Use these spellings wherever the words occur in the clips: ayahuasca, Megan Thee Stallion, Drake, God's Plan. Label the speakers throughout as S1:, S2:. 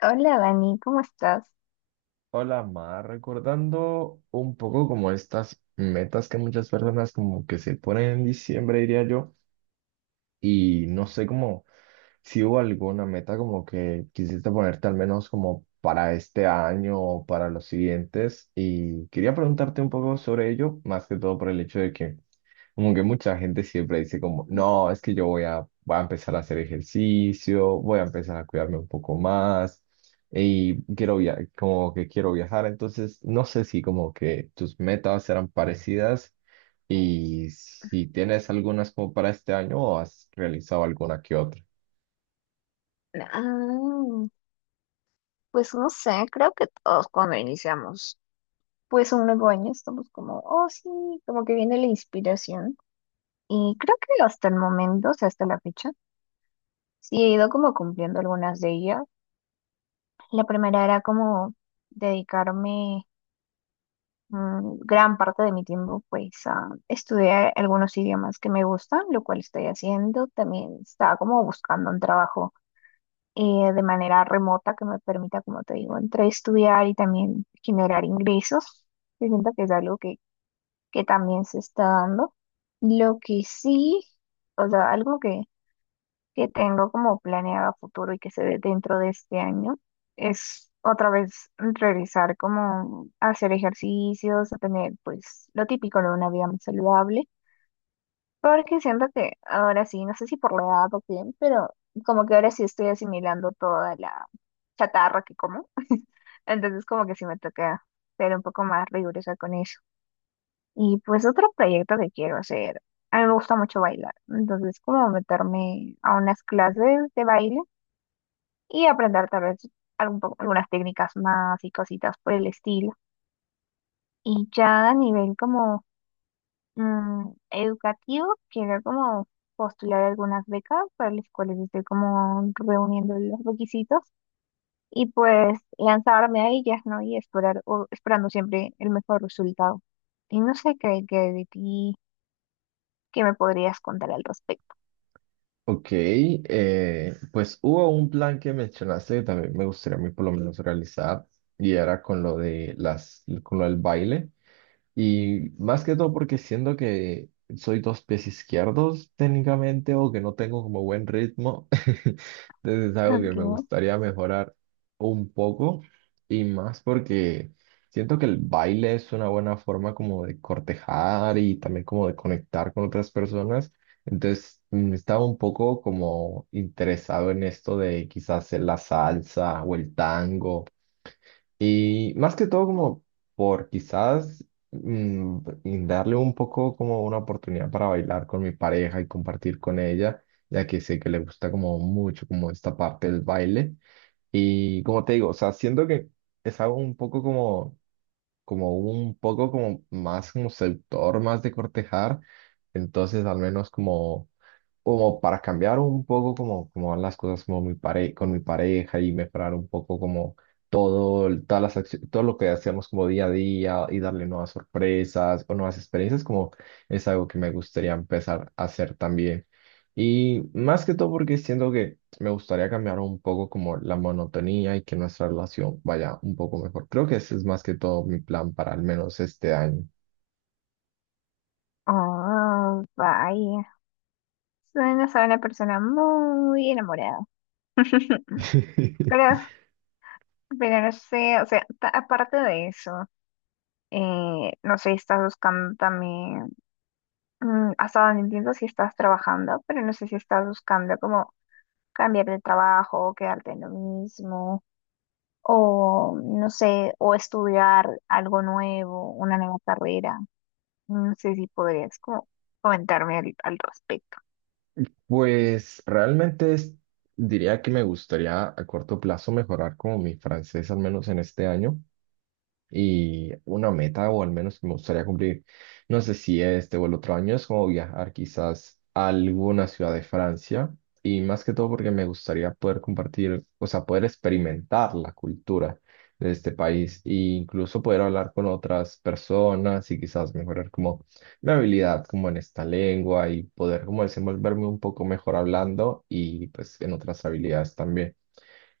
S1: Hola Dani, ¿cómo estás?
S2: Hola, Mar, recordando un poco como estas metas que muchas personas como que se ponen en diciembre, diría yo, y no sé cómo, si hubo alguna meta como que quisiste ponerte al menos como para este año o para los siguientes, y quería preguntarte un poco sobre ello, más que todo por el hecho de que como que mucha gente siempre dice como, no, es que yo voy a, voy a empezar a hacer ejercicio, voy a empezar a cuidarme un poco más y quiero via como que quiero viajar. Entonces, no sé si como que tus metas eran parecidas y si tienes algunas como para este año o has realizado alguna que otra.
S1: Ah, pues no sé, creo que todos cuando iniciamos pues un nuevo año estamos como, oh sí, como que viene la inspiración. Y creo que hasta el momento, o sea, hasta la fecha, sí he ido como cumpliendo algunas de ellas. La primera era como dedicarme gran parte de mi tiempo pues a estudiar algunos idiomas que me gustan, lo cual estoy haciendo. También estaba como buscando un trabajo de manera remota que me permita, como te digo, entre estudiar y también generar ingresos. Yo siento que es algo que también se está dando. Lo que sí, o sea, algo que tengo como planeado a futuro y que se ve dentro de este año es otra vez realizar como a hacer ejercicios, a tener pues lo típico de una vida más saludable porque siento que ahora sí, no sé si por la edad o qué, pero como que ahora sí estoy asimilando toda la chatarra que como. Entonces como que sí me toca ser un poco más rigurosa con eso. Y pues otro proyecto que quiero hacer, a mí me gusta mucho bailar. Entonces como meterme a unas clases de baile y aprender tal vez algunas técnicas más y cositas por el estilo. Y ya a nivel como educativo, quiero como postular algunas becas para las cuales estoy como reuniendo los requisitos y pues lanzarme a ellas, ¿no? Y esperar, o esperando siempre el mejor resultado. Y no sé qué, qué de ti, qué me podrías contar al respecto.
S2: Ok, pues hubo un plan que mencionaste que también me gustaría a mí por lo menos realizar y era con lo de las, con lo del baile. Y más que todo porque siento que soy dos pies izquierdos técnicamente o que no tengo como buen ritmo. Entonces es algo que
S1: Ok.
S2: me gustaría mejorar un poco y más porque siento que el baile es una buena forma como de cortejar y también como de conectar con otras personas. Entonces estaba un poco como interesado en esto de quizás hacer la salsa o el tango y más que todo como por quizás, y darle un poco como una oportunidad para bailar con mi pareja y compartir con ella, ya que sé que le gusta como mucho como esta parte del baile. Y como te digo, o sea, siento que es algo un poco como, como un poco como más como seductor, más de cortejar. Entonces al menos como como para cambiar un poco como, como van las cosas como mi pare con mi pareja y mejorar un poco como todo, todas todo lo que hacemos como día a día y darle nuevas sorpresas o nuevas experiencias, como es algo que me gustaría empezar a hacer también. Y más que todo porque siento que me gustaría cambiar un poco como la monotonía y que nuestra relación vaya un poco mejor. Creo que ese es más que todo mi plan para al menos este año.
S1: Oh, vaya. Suenas a una persona muy enamorada. Pero, pero no sé, o sea, aparte de eso, no sé, estás buscando también. Mm, hasta donde entiendo si estás trabajando, pero no sé si estás buscando como cambiar de trabajo, quedarte en lo mismo, o no sé, o estudiar algo nuevo, una nueva carrera. No sé si podrías como comentarme al, al respecto.
S2: Pues realmente diría que me gustaría a corto plazo mejorar como mi francés, al menos en este año, y una meta, o al menos que me gustaría cumplir, no sé si este o el otro año, es como viajar quizás a alguna ciudad de Francia, y más que todo porque me gustaría poder compartir, o sea, poder experimentar la cultura de este país e incluso poder hablar con otras personas y quizás mejorar como mi habilidad como en esta lengua y poder como desenvolverme un poco mejor hablando y pues en otras habilidades también.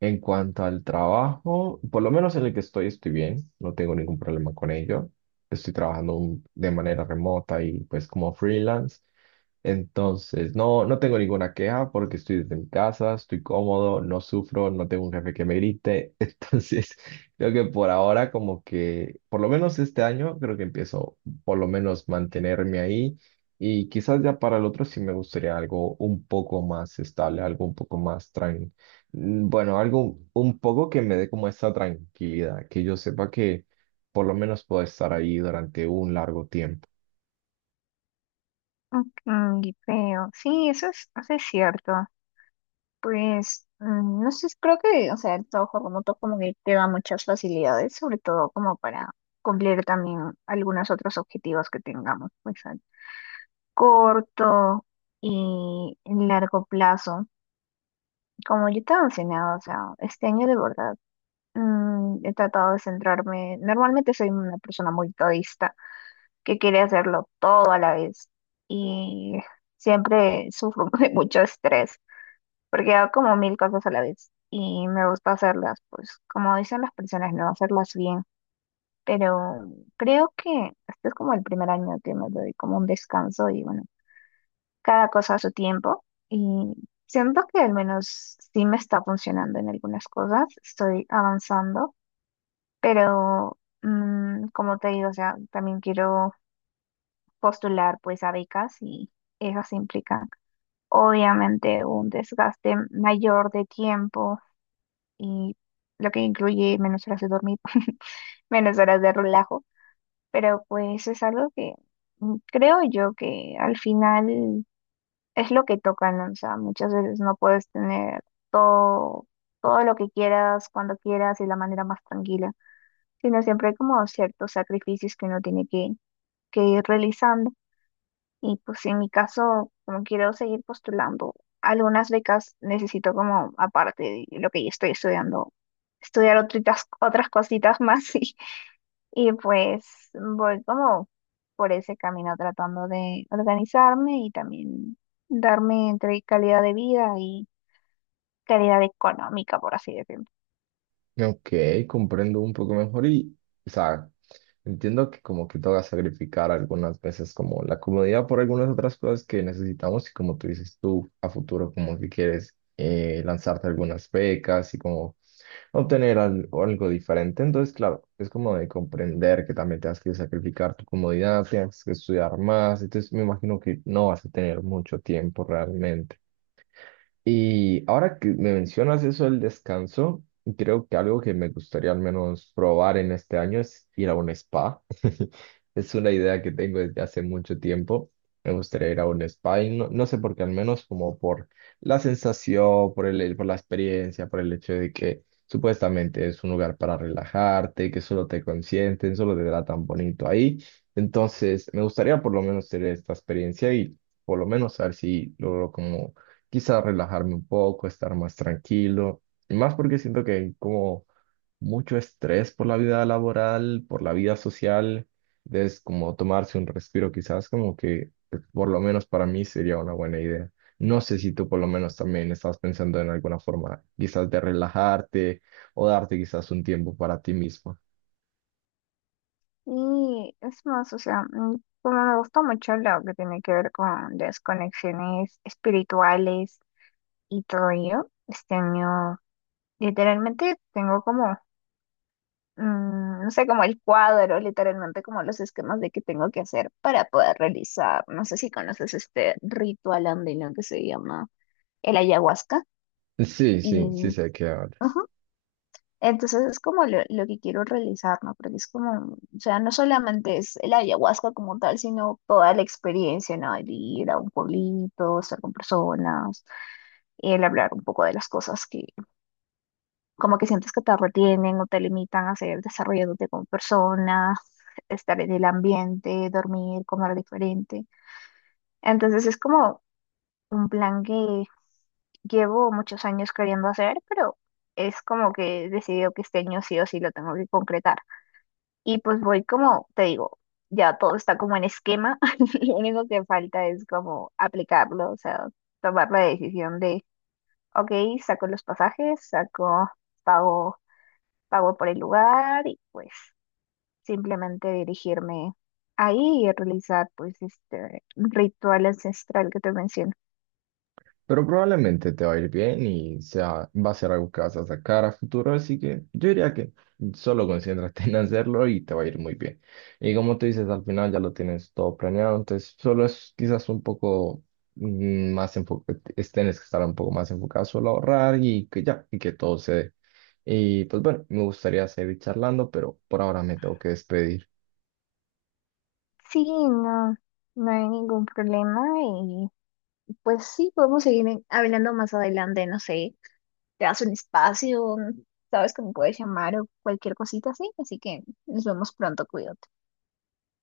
S2: En cuanto al trabajo, por lo menos en el que estoy, estoy bien, no tengo ningún problema con ello. Estoy trabajando de manera remota y pues como freelance. Entonces, no, no tengo ninguna queja porque estoy desde mi casa, estoy cómodo, no sufro, no tengo un jefe que me grite. Entonces, creo que por ahora como que, por lo menos este año, creo que empiezo por lo menos mantenerme ahí y quizás ya para el otro sí me gustaría algo un poco más estable, algo un poco más tranquilo. Bueno, algo un poco que me dé como esa tranquilidad, que yo sepa que por lo menos puedo estar ahí durante un largo tiempo.
S1: Mm, y creo, sí, eso es cierto. Pues, no sé, creo que, o sea, el trabajo remoto como que te da muchas facilidades, sobre todo como para cumplir también algunos otros objetivos que tengamos. Pues, corto y largo plazo. Como yo te he mencionado, o sea, este año de verdad he tratado de centrarme. Normalmente soy una persona muy todista que quiere hacerlo todo a la vez y siempre sufro de mucho estrés porque hago como mil cosas a la vez y me gusta hacerlas, pues como dicen las personas, no hacerlas bien. Pero creo que este es como el primer año que me doy como un descanso y bueno. Cada cosa a su tiempo y siento que al menos sí me está funcionando en algunas cosas, estoy avanzando, pero como te digo, o sea, también quiero postular pues a becas y esas implican obviamente un desgaste mayor de tiempo y lo que incluye menos horas de dormir, menos horas de relajo, pero pues es algo que creo yo que al final es lo que tocan, ¿no? O sea, muchas veces no puedes tener todo, todo lo que quieras, cuando quieras y de la manera más tranquila, sino siempre hay como ciertos sacrificios que uno tiene que ir realizando. Y pues en mi caso, como quiero seguir postulando, algunas becas necesito como, aparte de lo que ya estoy estudiando, estudiar otras, otras cositas más. Y pues voy como por ese camino tratando de organizarme y también darme entre calidad de vida y calidad económica, por así decirlo.
S2: Ok, comprendo un poco mejor y, o sea, entiendo que como que toca sacrificar algunas veces como la comodidad por algunas otras cosas que necesitamos, y como tú dices tú, a futuro como que quieres, lanzarte algunas becas y como obtener algo diferente. Entonces, claro, es como de comprender que también tienes que sacrificar tu comodidad, tienes que estudiar más. Entonces, me imagino que no vas a tener mucho tiempo realmente. Y ahora que me mencionas eso del descanso, creo que algo que me gustaría al menos probar en este año es ir a un spa. Es una idea que tengo desde hace mucho tiempo. Me gustaría ir a un spa y no, no sé por qué, al menos como por la sensación, por el, por la experiencia, por el hecho de que supuestamente es un lugar para relajarte, que solo te consienten, solo te tratan bonito ahí. Entonces, me gustaría por lo menos tener esta experiencia y por lo menos saber si logro como quizá relajarme un poco, estar más tranquilo, y más porque siento que hay como mucho estrés por la vida laboral, por la vida social, es como tomarse un respiro quizás, como que por lo menos para mí sería una buena idea. No sé si tú por lo menos también estás pensando en alguna forma quizás de relajarte o darte quizás un tiempo para ti mismo.
S1: Y es más, o sea, como me gusta mucho lo que tiene que ver con las conexiones espirituales y todo ello, este año literalmente tengo como no sé, como el cuadro, literalmente como los esquemas de qué tengo que hacer para poder realizar. No sé si conoces este ritual andino que se llama el ayahuasca.
S2: Sí, sí, sí
S1: Y,
S2: sé de qué hablas.
S1: ujú, entonces es como lo que quiero realizar, ¿no? Porque es como, o sea, no solamente es el ayahuasca como tal, sino toda la experiencia, ¿no? El ir a un pueblito, estar con personas, y el hablar un poco de las cosas como que sientes que te retienen o te limitan a seguir desarrollándote como persona, estar en el ambiente, dormir, comer diferente. Entonces es como un plan que llevo muchos años queriendo hacer, pero es como que he decidido que este año sí o sí lo tengo que concretar. Y pues voy como, te digo, ya todo está como en esquema, lo único que falta es como aplicarlo, o sea, tomar la decisión de, ok, saco los pasajes, saco, pago pago por el lugar y pues simplemente dirigirme ahí y realizar pues este ritual ancestral que te menciono.
S2: Pero probablemente te va a ir bien y sea, va a ser algo que vas a sacar a futuro, así que yo diría que solo concéntrate en hacerlo y te va a ir muy bien. Y como tú dices, al final ya lo tienes todo planeado, entonces solo es quizás un poco más enfocado, tienes que estar un poco más enfocado solo a ahorrar y que ya, y que todo se dé. Y pues bueno, me gustaría seguir charlando, pero por ahora me tengo que despedir.
S1: Sí, no, no hay ningún problema y pues sí, podemos seguir hablando más adelante, no sé, te das un espacio, sabes que me puedes llamar o cualquier cosita así, así que nos vemos pronto, cuídate.